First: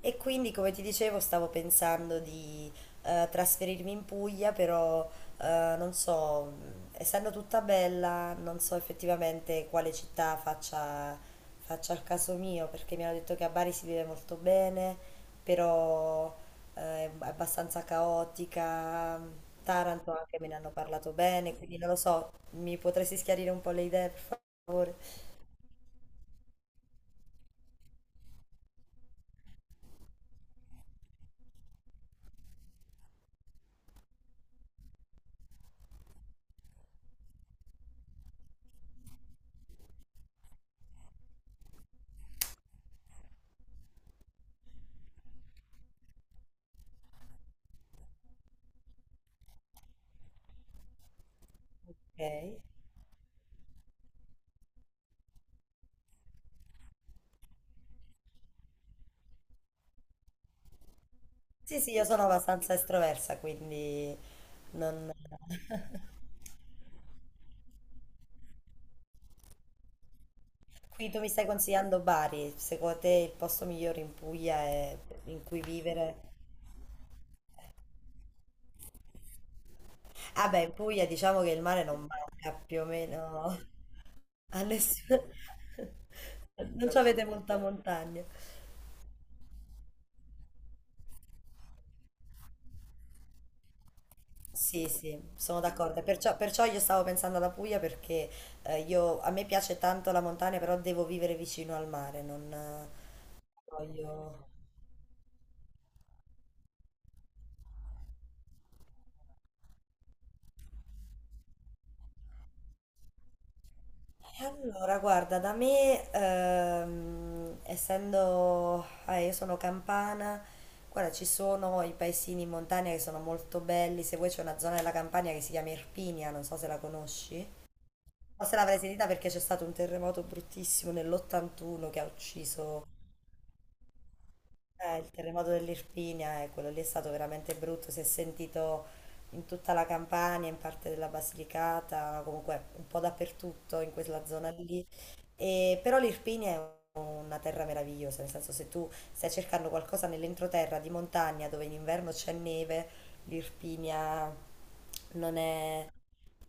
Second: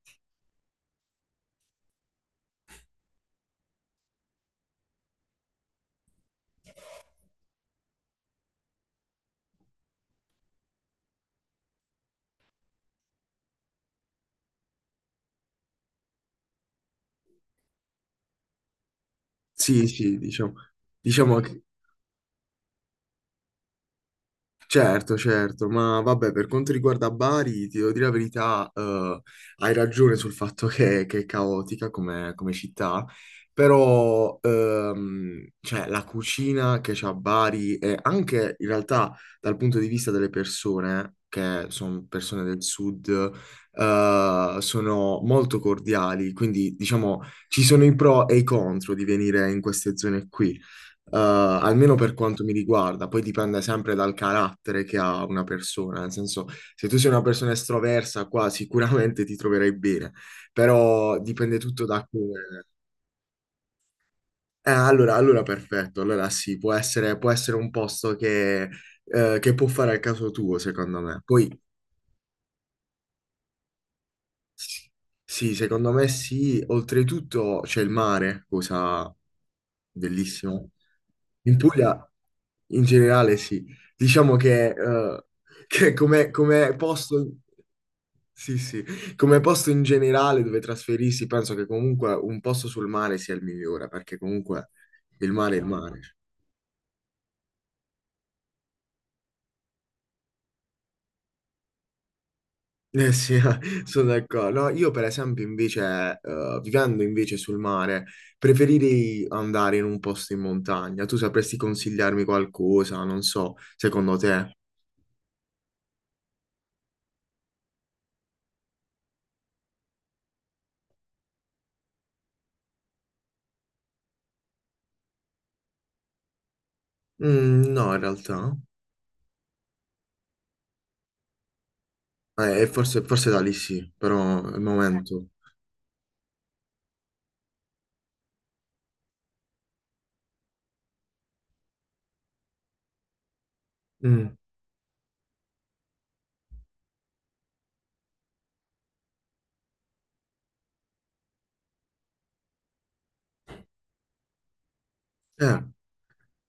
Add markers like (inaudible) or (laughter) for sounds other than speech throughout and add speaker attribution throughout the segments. Speaker 1: E quindi, come ti dicevo, stavo pensando di trasferirmi in Puglia, però non so, essendo tutta bella, non so effettivamente quale città faccia il caso mio, perché mi hanno detto che a Bari si vive molto bene, però è abbastanza caotica.
Speaker 2: Sì,
Speaker 1: Taranto
Speaker 2: sì,
Speaker 1: anche me
Speaker 2: diciamo,
Speaker 1: ne hanno parlato
Speaker 2: diciamo
Speaker 1: bene,
Speaker 2: che
Speaker 1: quindi non lo so, mi potresti schiarire un po' le idee, per favore?
Speaker 2: certo, certo, ma vabbè, per quanto riguarda Bari, ti devo dire la verità, hai ragione sul fatto che, è caotica come città, però cioè, la cucina che c'ha Bari e anche in realtà dal punto di vista delle persone, che sono persone del sud, sono molto cordiali, quindi diciamo ci sono i pro e i contro di venire in queste zone qui. Almeno per
Speaker 1: Ok.
Speaker 2: quanto mi riguarda, poi dipende sempre dal carattere che ha una persona, nel senso, se tu sei una persona estroversa, qua sicuramente ti troverai bene, però dipende
Speaker 1: Sì,
Speaker 2: tutto
Speaker 1: sì,
Speaker 2: da
Speaker 1: io sono
Speaker 2: come.
Speaker 1: abbastanza estroversa, quindi non.
Speaker 2: Allora, perfetto,
Speaker 1: (laughs)
Speaker 2: allora sì, può essere un posto che può fare al caso tuo, secondo
Speaker 1: Qui tu
Speaker 2: me.
Speaker 1: mi stai
Speaker 2: Poi.
Speaker 1: consigliando Bari, secondo te il posto migliore in Puglia
Speaker 2: Sì,
Speaker 1: è in
Speaker 2: sì,
Speaker 1: cui
Speaker 2: secondo me
Speaker 1: vivere?
Speaker 2: sì. Oltretutto c'è il mare, cosa
Speaker 1: Ah
Speaker 2: bellissima.
Speaker 1: beh, in Puglia diciamo che
Speaker 2: In
Speaker 1: il mare non
Speaker 2: Puglia,
Speaker 1: manca più
Speaker 2: in
Speaker 1: o
Speaker 2: generale,
Speaker 1: meno
Speaker 2: sì. Diciamo
Speaker 1: a nessuno. (laughs)
Speaker 2: che come
Speaker 1: Non ci avete
Speaker 2: posto,
Speaker 1: molta montagna.
Speaker 2: sì, sì, come posto in generale dove trasferirsi, penso che comunque un posto sul mare sia il migliore, perché comunque
Speaker 1: Sì, sì,
Speaker 2: il mare è
Speaker 1: sono
Speaker 2: il mare.
Speaker 1: d'accordo. Perciò, perciò io stavo pensando alla Puglia perché a me piace tanto la montagna, però devo vivere vicino al mare, non
Speaker 2: Eh sì, (laughs) sono
Speaker 1: voglio.
Speaker 2: d'accordo. No, io per esempio invece, vivendo invece sul mare, preferirei andare in un posto in montagna. Tu sapresti consigliarmi qualcosa, non so, secondo
Speaker 1: E
Speaker 2: te?
Speaker 1: allora, guarda, da me, essendo, io sono campana, guarda, ci sono i paesini in montagna che sono molto belli, se vuoi c'è una zona della Campania che si chiama Irpinia, non so se la conosci,
Speaker 2: Mm, no, in realtà.
Speaker 1: o se l'avrai sentita perché c'è stato un terremoto bruttissimo nell'81 che ha ucciso
Speaker 2: Forse, forse da lì sì, però al
Speaker 1: il
Speaker 2: momento.
Speaker 1: terremoto dell'Irpinia, quello lì è stato veramente brutto, si è sentito in tutta la Campania, in parte della Basilicata, comunque un po' dappertutto in quella
Speaker 2: Mm,
Speaker 1: zona lì. Però l'Irpinia è una terra meravigliosa, nel senso se tu stai cercando qualcosa nell'entroterra di montagna dove in inverno c'è neve, l'Irpinia non
Speaker 2: eh,
Speaker 1: è,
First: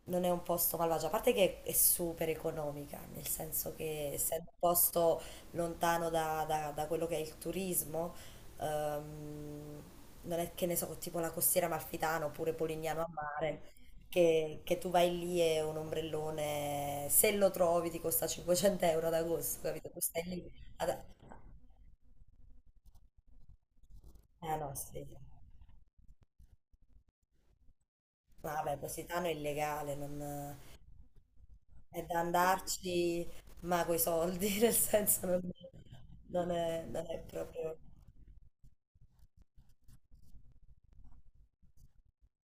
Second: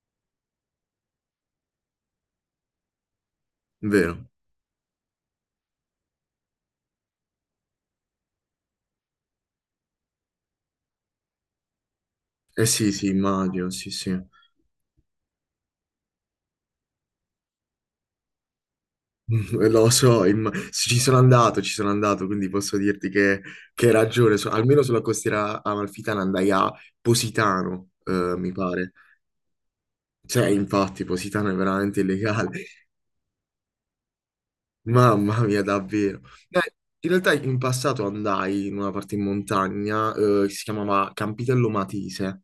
Speaker 1: non è un posto malvagio, a parte che è super economica, nel senso che
Speaker 2: vero.
Speaker 1: essendo un posto lontano da, da quello che è il turismo, ehm, non è che ne so, tipo la costiera amalfitana oppure
Speaker 2: Eh sì,
Speaker 1: Polignano
Speaker 2: sì,
Speaker 1: a
Speaker 2: immagino,
Speaker 1: mare,
Speaker 2: sì, sì.
Speaker 1: che tu vai lì e un ombrellone, se lo trovi, ti costa 500 € ad agosto,
Speaker 2: Mm,
Speaker 1: capito?
Speaker 2: lo
Speaker 1: Tu
Speaker 2: so,
Speaker 1: stai lì.
Speaker 2: ci
Speaker 1: Ad...
Speaker 2: sono andato, quindi posso dirti che, hai ragione,
Speaker 1: Ah no,
Speaker 2: almeno sulla
Speaker 1: sì.
Speaker 2: costiera amalfitana andai a Positano, mi
Speaker 1: Vabbè,
Speaker 2: pare.
Speaker 1: Positano è illegale,
Speaker 2: Cioè,
Speaker 1: non.
Speaker 2: infatti, Positano è veramente
Speaker 1: È da
Speaker 2: illegale,
Speaker 1: andarci, ma coi soldi, (laughs) nel
Speaker 2: (laughs)
Speaker 1: senso
Speaker 2: mamma
Speaker 1: non,
Speaker 2: mia, davvero.
Speaker 1: non
Speaker 2: Eh,
Speaker 1: è, non
Speaker 2: in
Speaker 1: è
Speaker 2: realtà in
Speaker 1: proprio.
Speaker 2: passato andai in una parte in montagna, che si chiamava Campitello Matese,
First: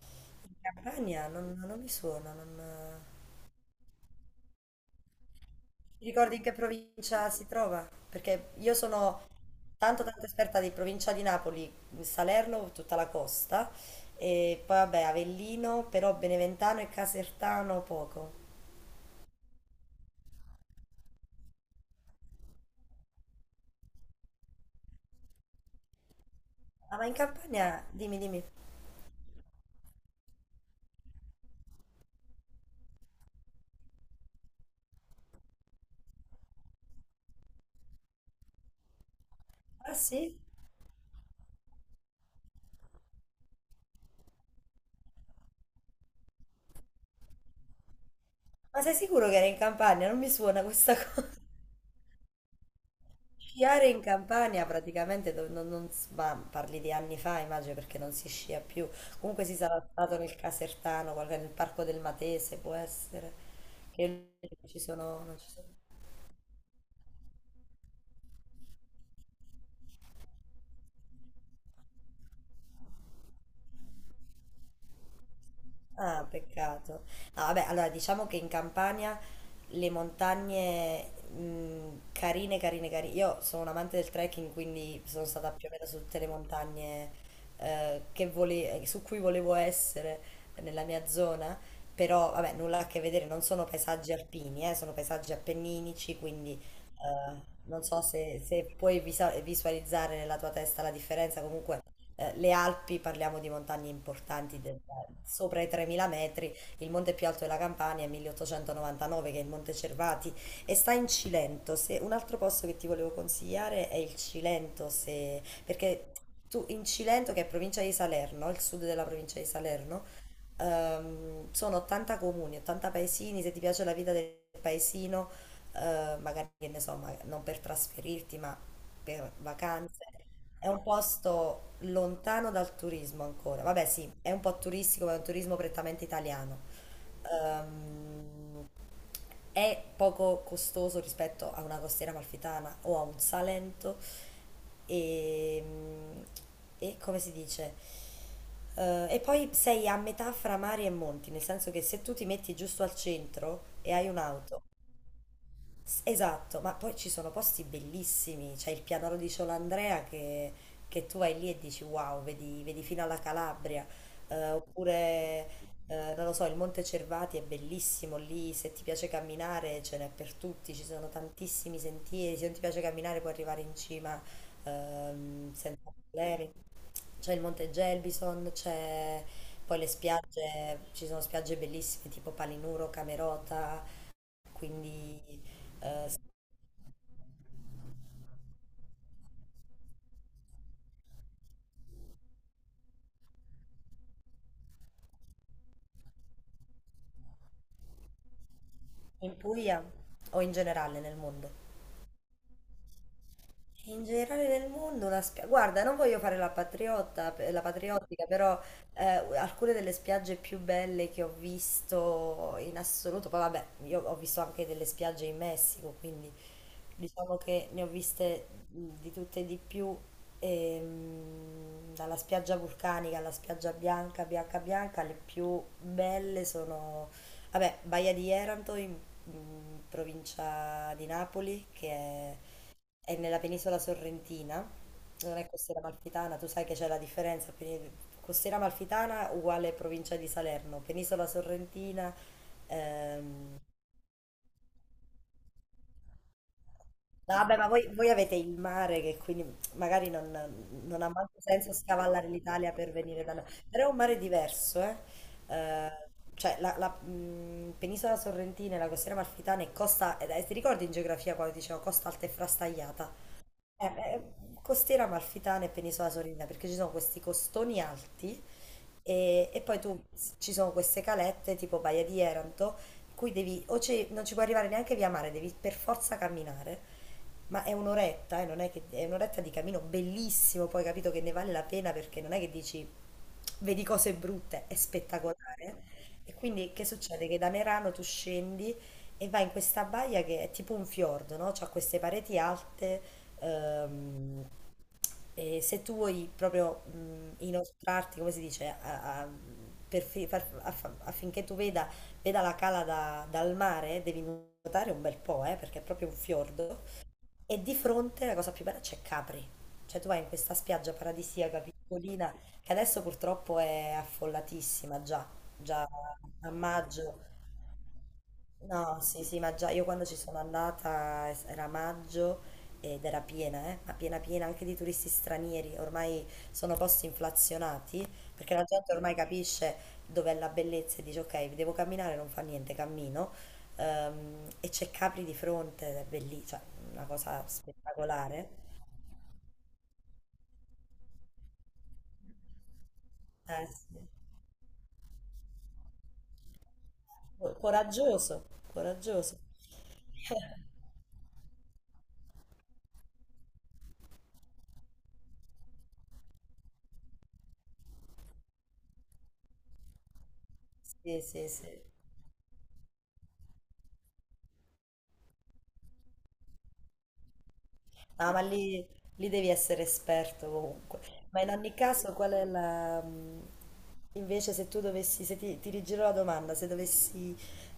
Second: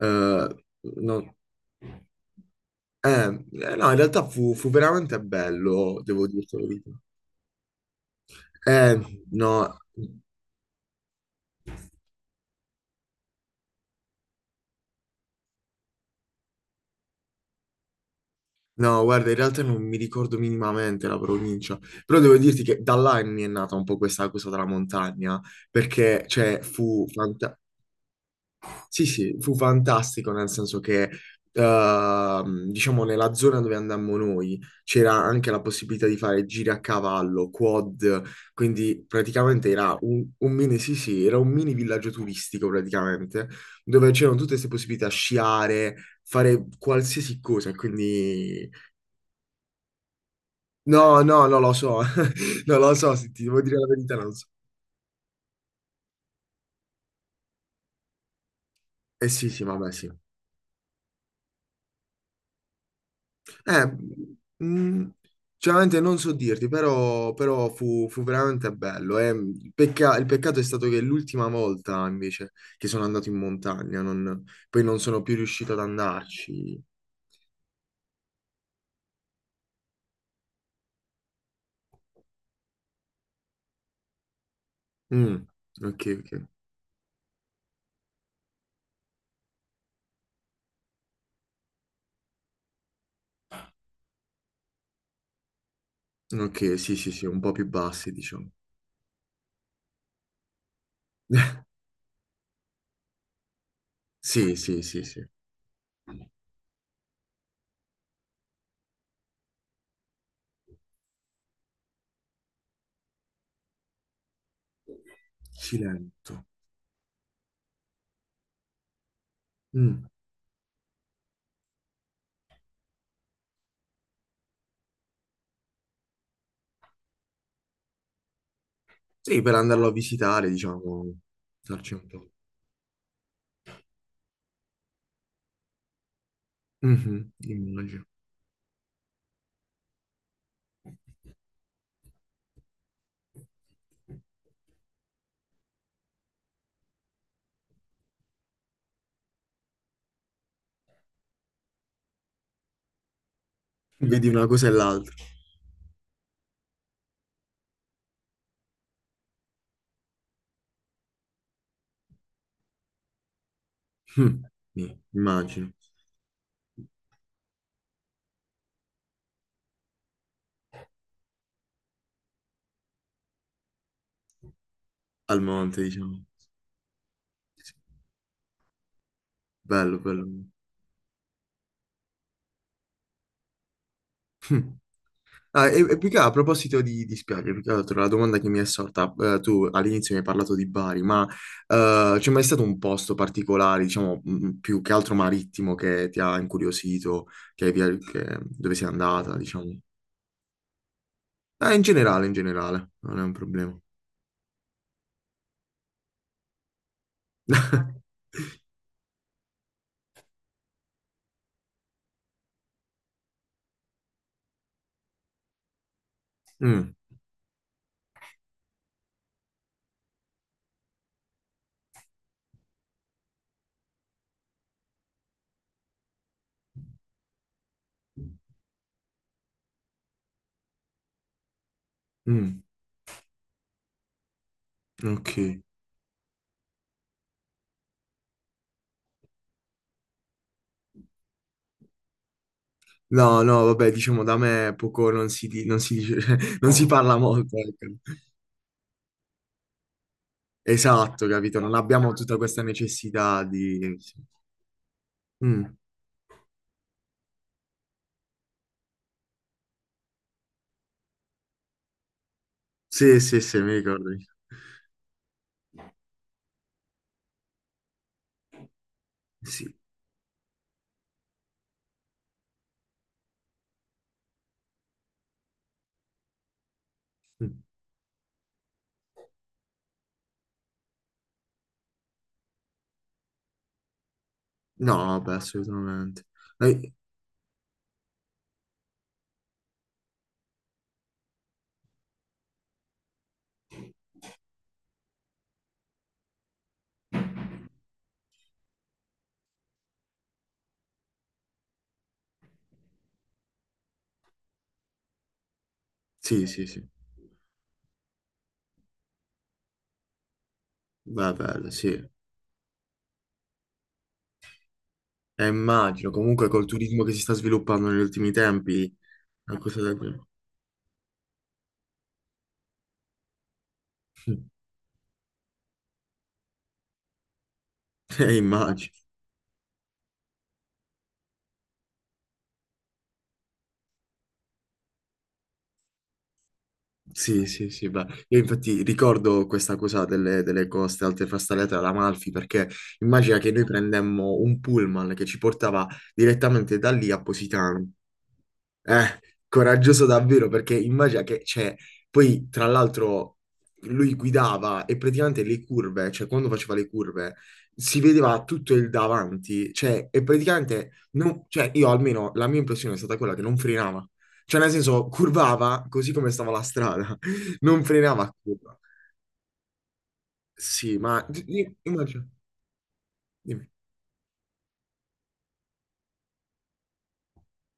Speaker 2: eh,
Speaker 1: In
Speaker 2: no-
Speaker 1: Campania non, non mi suona, non.
Speaker 2: eh, eh, no, in realtà fu veramente bello,
Speaker 1: Ti
Speaker 2: devo
Speaker 1: ricordi in che
Speaker 2: dirti la verità.
Speaker 1: provincia si trova? Perché io
Speaker 2: Eh,
Speaker 1: sono
Speaker 2: no.
Speaker 1: tanto tanto esperta di provincia di Napoli, Salerno, tutta la costa, e poi vabbè Avellino, però Beneventano e Casertano poco.
Speaker 2: No, guarda, in realtà non mi ricordo minimamente la provincia, però devo dirti che da là mi è nata un po' questa cosa della montagna, perché, cioè,
Speaker 1: Ah, ma in Campania, dimmi, dimmi.
Speaker 2: sì, sì, fu fantastico nel senso che, diciamo, nella zona dove andammo noi c'era anche la possibilità di fare giri a cavallo, quad, quindi praticamente
Speaker 1: Ah
Speaker 2: era un,
Speaker 1: sì?
Speaker 2: un mini, sì, sì, era un mini villaggio turistico praticamente, dove c'erano tutte queste possibilità, sciare, fare qualsiasi cosa, e quindi.
Speaker 1: Ma sei sicuro che era in Campania? Non mi suona questa (laughs)
Speaker 2: No,
Speaker 1: cosa.
Speaker 2: no, non lo so, (laughs) non lo so, se ti devo dire la
Speaker 1: Sciare in
Speaker 2: verità, non so.
Speaker 1: Campania praticamente, dove non, ma parli di anni fa, immagino perché non si scia più.
Speaker 2: Eh
Speaker 1: Comunque
Speaker 2: sì,
Speaker 1: si
Speaker 2: sì,
Speaker 1: sarà
Speaker 2: vabbè, sì.
Speaker 1: stato nel Casertano, nel Parco del Matese, può essere,
Speaker 2: Eh,
Speaker 1: che non ci
Speaker 2: mm,
Speaker 1: sono, non ci sono-
Speaker 2: Sinceramente non so dirti, però fu veramente bello. Il peccato è stato che l'ultima volta, invece, che sono andato in montagna, poi non sono più riuscito ad
Speaker 1: Ah,
Speaker 2: andarci.
Speaker 1: peccato. No, vabbè, allora diciamo che in Campania le montagne carine, carine, carine. Io sono un amante del trekking, quindi sono
Speaker 2: Mm,
Speaker 1: stata più o meno su
Speaker 2: ok,
Speaker 1: tutte le
Speaker 2: ok.
Speaker 1: montagne su cui volevo essere nella mia zona, però vabbè, nulla a che vedere, non sono paesaggi alpini, sono paesaggi appenninici, quindi
Speaker 2: Ok, sì, sì, sì, un po' più
Speaker 1: non so
Speaker 2: bassi,
Speaker 1: se,
Speaker 2: diciamo.
Speaker 1: se puoi visualizzare nella tua testa la differenza, comunque le Alpi, parliamo di montagne
Speaker 2: Sì,
Speaker 1: importanti,
Speaker 2: sì, sì, sì.
Speaker 1: sopra i 3.000 metri, il monte più alto della Campania è 1899, che è il Monte Cervati, e sta in Cilento. Se, Un altro posto che ti volevo consigliare è il Cilento, se, perché
Speaker 2: Silento.
Speaker 1: tu in Cilento, che è provincia di Salerno, il sud della provincia di Salerno,
Speaker 2: Mm.
Speaker 1: sono 80 comuni, 80 paesini, se ti piace la vita del paesino, magari che ne so, non per trasferirti, ma per
Speaker 2: Sì, per andarlo a
Speaker 1: vacanze.
Speaker 2: visitare,
Speaker 1: È un
Speaker 2: diciamo,
Speaker 1: posto
Speaker 2: starci un po'.
Speaker 1: lontano dal turismo ancora. Vabbè, sì, è un po' turistico, ma è un turismo prettamente italiano.
Speaker 2: Mhm, immagino.
Speaker 1: Ehm, è poco costoso rispetto a una costiera amalfitana o a un Salento. E, e come si dice? E poi sei a metà fra mari e monti, nel senso che se tu ti metti giusto al centro e hai
Speaker 2: Vedi una
Speaker 1: un'auto.
Speaker 2: cosa e l'altra.
Speaker 1: Esatto, ma poi ci sono posti bellissimi, c'è il pianoro di Ciolandrea che tu vai lì e dici wow, vedi, vedi fino alla Calabria.
Speaker 2: Mm,
Speaker 1: Eh,
Speaker 2: sì,
Speaker 1: oppure
Speaker 2: immagino.
Speaker 1: non lo so, il Monte Cervati è bellissimo lì, se ti piace camminare ce n'è per tutti, ci sono tantissimi sentieri, se non ti piace camminare puoi arrivare in cima
Speaker 2: Al
Speaker 1: senza
Speaker 2: monte, diciamo.
Speaker 1: problemi. C'è il Monte
Speaker 2: Sì,
Speaker 1: Gelbison, c'è poi le
Speaker 2: bello, bello.
Speaker 1: spiagge, ci sono spiagge bellissime tipo Palinuro, Camerota, quindi.
Speaker 2: Ah, e più che a proposito di spiagge, più che altro la domanda che mi è sorta, tu all'inizio mi hai parlato di Bari, ma c'è mai stato un posto particolare, diciamo, più che altro marittimo che ti ha incuriosito, che hai via- che- dove sei andata,
Speaker 1: In
Speaker 2: diciamo?
Speaker 1: Puglia o in generale nel mondo?
Speaker 2: In generale, non è un problema.
Speaker 1: In generale nel mondo la spiaggia, guarda, non voglio fare la patriotta, la
Speaker 2: (laughs)
Speaker 1: patriottica, però alcune delle spiagge più belle che ho visto in assoluto, poi vabbè, io ho visto anche delle spiagge in Messico, quindi
Speaker 2: Mm,
Speaker 1: diciamo che ne ho viste di tutte e di più, dalla spiaggia vulcanica alla spiaggia bianca, bianca, bianca, le più belle sono, vabbè, Baia di Eranto in provincia di Napoli, che è
Speaker 2: mm,
Speaker 1: è nella penisola sorrentina, non
Speaker 2: ok.
Speaker 1: è costiera amalfitana, tu sai che c'è la differenza, costiera amalfitana uguale provincia di Salerno, penisola sorrentina,
Speaker 2: No,
Speaker 1: ehm,
Speaker 2: no, vabbè, diciamo da me poco, non si dice, (laughs) cioè, non si parla
Speaker 1: no,
Speaker 2: molto,
Speaker 1: vabbè, ma voi,
Speaker 2: ecco.
Speaker 1: voi avete il mare che quindi magari non, non ha
Speaker 2: Esatto,
Speaker 1: molto
Speaker 2: capito?
Speaker 1: senso
Speaker 2: Non abbiamo
Speaker 1: scavallare
Speaker 2: tutta questa
Speaker 1: l'Italia per venire da
Speaker 2: necessità
Speaker 1: noi, però è
Speaker 2: di,
Speaker 1: un
Speaker 2: sì.
Speaker 1: mare diverso, eh?
Speaker 2: Mm.
Speaker 1: Cioè la, penisola sorrentina e la costiera amalfitana è costa, ti ricordi in geografia quando dicevo costa alta e
Speaker 2: Sì,
Speaker 1: frastagliata?
Speaker 2: sì, sì, mi
Speaker 1: Eh,
Speaker 2: ricordo.
Speaker 1: beh, costiera amalfitana e penisola sorina perché ci sono questi costoni alti e
Speaker 2: Sì.
Speaker 1: poi tu ci sono queste calette tipo Baia di Eranto in cui devi non ci puoi arrivare neanche via mare, devi per forza camminare
Speaker 2: Mm.
Speaker 1: ma è un'oretta, non è che è un'oretta di cammino bellissimo, poi capito che ne vale la pena perché non è che dici vedi cose brutte, è
Speaker 2: No, vabbè,
Speaker 1: spettacolare.
Speaker 2: assolutamente.
Speaker 1: E quindi che
Speaker 2: Eh,
Speaker 1: succede? Che da Merano tu scendi e vai in questa baia che è tipo un fiordo, no? C'ha queste pareti alte, ehm, e se tu vuoi proprio inoltrarti, come si dice, a- a- per fi- far- aff- affinché tu veda, la cala dal mare, devi nuotare un bel po', perché è proprio un
Speaker 2: sì, sì,
Speaker 1: fiordo.
Speaker 2: sì.
Speaker 1: E di fronte la cosa più bella c'è Capri. Cioè tu vai in questa spiaggia
Speaker 2: Beh,
Speaker 1: paradisiaca
Speaker 2: bello, sì.
Speaker 1: piccolina che adesso purtroppo è affollatissima già,
Speaker 2: E
Speaker 1: già
Speaker 2: immagino, comunque
Speaker 1: a
Speaker 2: col turismo che
Speaker 1: maggio.
Speaker 2: si sta sviluppando negli ultimi tempi,
Speaker 1: No, sì, sì, ma
Speaker 2: una
Speaker 1: già
Speaker 2: cosa
Speaker 1: io
Speaker 2: da.
Speaker 1: quando ci sono andata era maggio ed era piena, ma piena piena
Speaker 2: (laughs)
Speaker 1: anche di turisti stranieri, ormai sono posti inflazionati perché la
Speaker 2: Immagino.
Speaker 1: gente ormai capisce dov'è la bellezza e dice ok, devo camminare, non fa niente, cammino. E c'è Capri di fronte, ed è bellissimo, una cosa
Speaker 2: Sì, sì, sì, beh, io
Speaker 1: spettacolare.
Speaker 2: infatti ricordo questa cosa delle coste alte frastagliate all'Amalfi perché immagina che noi
Speaker 1: Sì.
Speaker 2: prendemmo un pullman che ci portava direttamente da lì a Positano.
Speaker 1: Coraggioso,
Speaker 2: Eh,
Speaker 1: coraggioso.
Speaker 2: coraggioso davvero perché
Speaker 1: (laughs)
Speaker 2: immagina che, cioè, poi tra l'altro lui guidava e praticamente le curve, cioè quando faceva le curve, si vedeva tutto il davanti, cioè, e praticamente,
Speaker 1: Sì, sì,
Speaker 2: cioè,
Speaker 1: sì.
Speaker 2: io almeno la mia impressione è stata quella che non frenava. Cioè, nel senso, curvava così come stava la strada, (laughs) non frenava
Speaker 1: No,
Speaker 2: a
Speaker 1: ma
Speaker 2: curva.
Speaker 1: lì devi essere esperto
Speaker 2: Sì,
Speaker 1: comunque.
Speaker 2: ma
Speaker 1: Ma in ogni caso,
Speaker 2: immagino.
Speaker 1: qual è la.
Speaker 2: Dimmi.
Speaker 1: Invece se tu dovessi, se ti rigiro la domanda, se dovessi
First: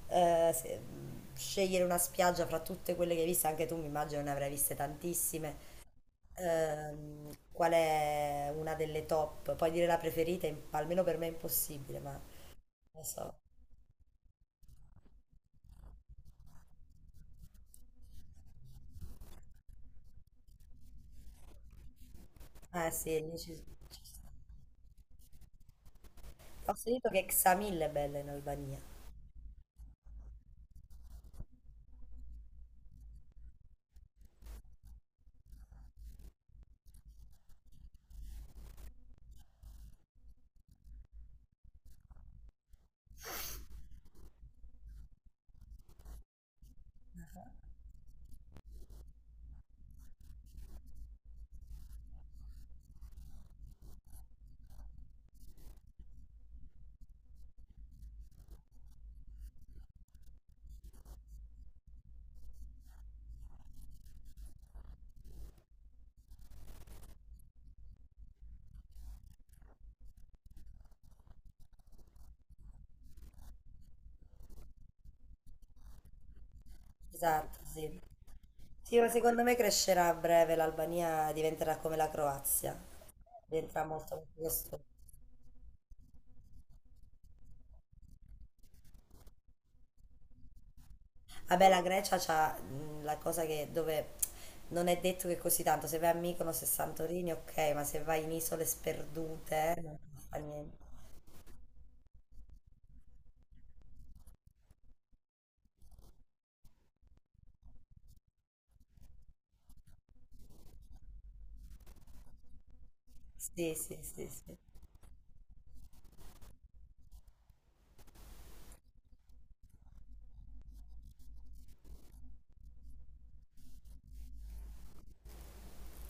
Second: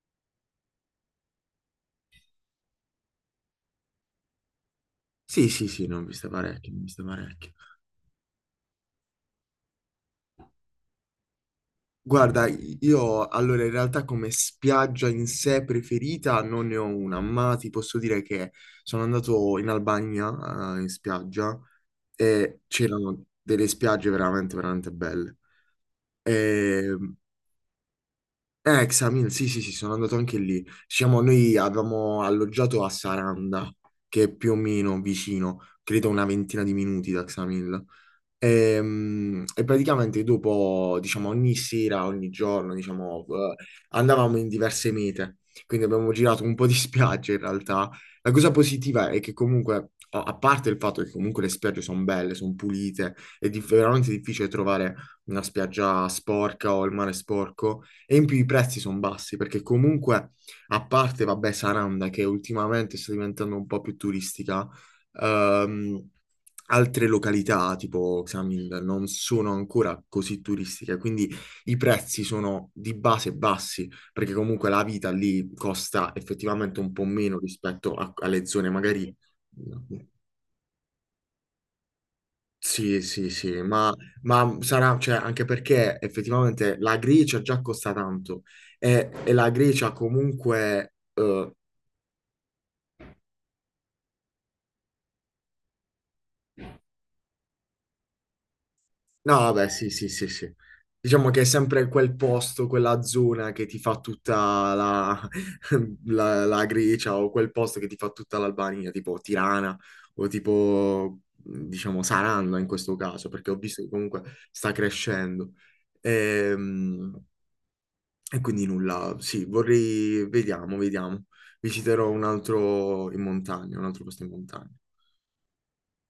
Speaker 1: scegliere una spiaggia fra tutte quelle che hai visto, anche tu mi immagino ne avrai viste
Speaker 2: Sì,
Speaker 1: tantissime,
Speaker 2: sì, sì, ne ho viste parecchie, ne ho viste parecchie.
Speaker 1: qual è una delle top? Puoi dire la preferita, almeno per me è impossibile, ma
Speaker 2: Guarda,
Speaker 1: lo
Speaker 2: io
Speaker 1: so.
Speaker 2: allora in realtà come spiaggia in sé preferita non ne ho una, ma ti posso dire che sono andato in Albania, in spiaggia, e
Speaker 1: Eh sì,
Speaker 2: c'erano
Speaker 1: lì c'è
Speaker 2: delle
Speaker 1: c'è
Speaker 2: spiagge veramente, veramente belle. E,
Speaker 1: scritto che Xamil è bella in Albania.
Speaker 2: Xamil, sì, sì, sì, sono andato anche lì. Diciamo, noi avevamo alloggiato a Saranda, che è più o meno vicino, credo una ventina di minuti da Xamil. E, praticamente dopo, diciamo, ogni sera, ogni giorno, diciamo, andavamo in diverse mete, quindi abbiamo girato un po' di (laughs) spiagge in realtà. La cosa positiva è che comunque, a parte il fatto che comunque le spiagge sono belle, sono pulite, è veramente difficile trovare una spiaggia sporca o il mare sporco, e in più i prezzi sono bassi, perché comunque, a parte, vabbè, Saranda, che ultimamente sta diventando un po' più turistica, Ehm, altre località tipo Xamil non sono ancora così turistiche, quindi i prezzi sono di base bassi, perché comunque la vita lì costa effettivamente un po' meno
Speaker 1: Esatto,
Speaker 2: rispetto
Speaker 1: sì.
Speaker 2: alle zone
Speaker 1: Sì, ma
Speaker 2: magari.
Speaker 1: secondo me crescerà a breve, l'Albania diventerà come la Croazia,
Speaker 2: Sì, sì, sì,
Speaker 1: diventerà
Speaker 2: ma,
Speaker 1: molto molto
Speaker 2: ma
Speaker 1: costosa.
Speaker 2: sarà, cioè, anche perché effettivamente la Grecia già costa tanto e la Grecia comunque.
Speaker 1: Vabbè, la Grecia c'ha la cosa che dove non è detto che così tanto, se vai a Mykonos e Santorini, ok, ma se vai in isole
Speaker 2: No, vabbè,
Speaker 1: sperdute,
Speaker 2: sì,
Speaker 1: non
Speaker 2: sì, sì,
Speaker 1: fa
Speaker 2: sì.
Speaker 1: niente.
Speaker 2: Diciamo che è sempre quel posto, quella zona che ti fa tutta (laughs) la Grecia o quel posto che ti fa tutta l'Albania, tipo Tirana o tipo, diciamo, Saranno in questo caso, perché ho
Speaker 1: Sì,
Speaker 2: visto che
Speaker 1: sì,
Speaker 2: comunque
Speaker 1: sì, sì.
Speaker 2: sta crescendo. Ehm, E, quindi nulla, sì, vorrei, vediamo, vediamo. Visiterò un altro in montagna, un altro posto in montagna.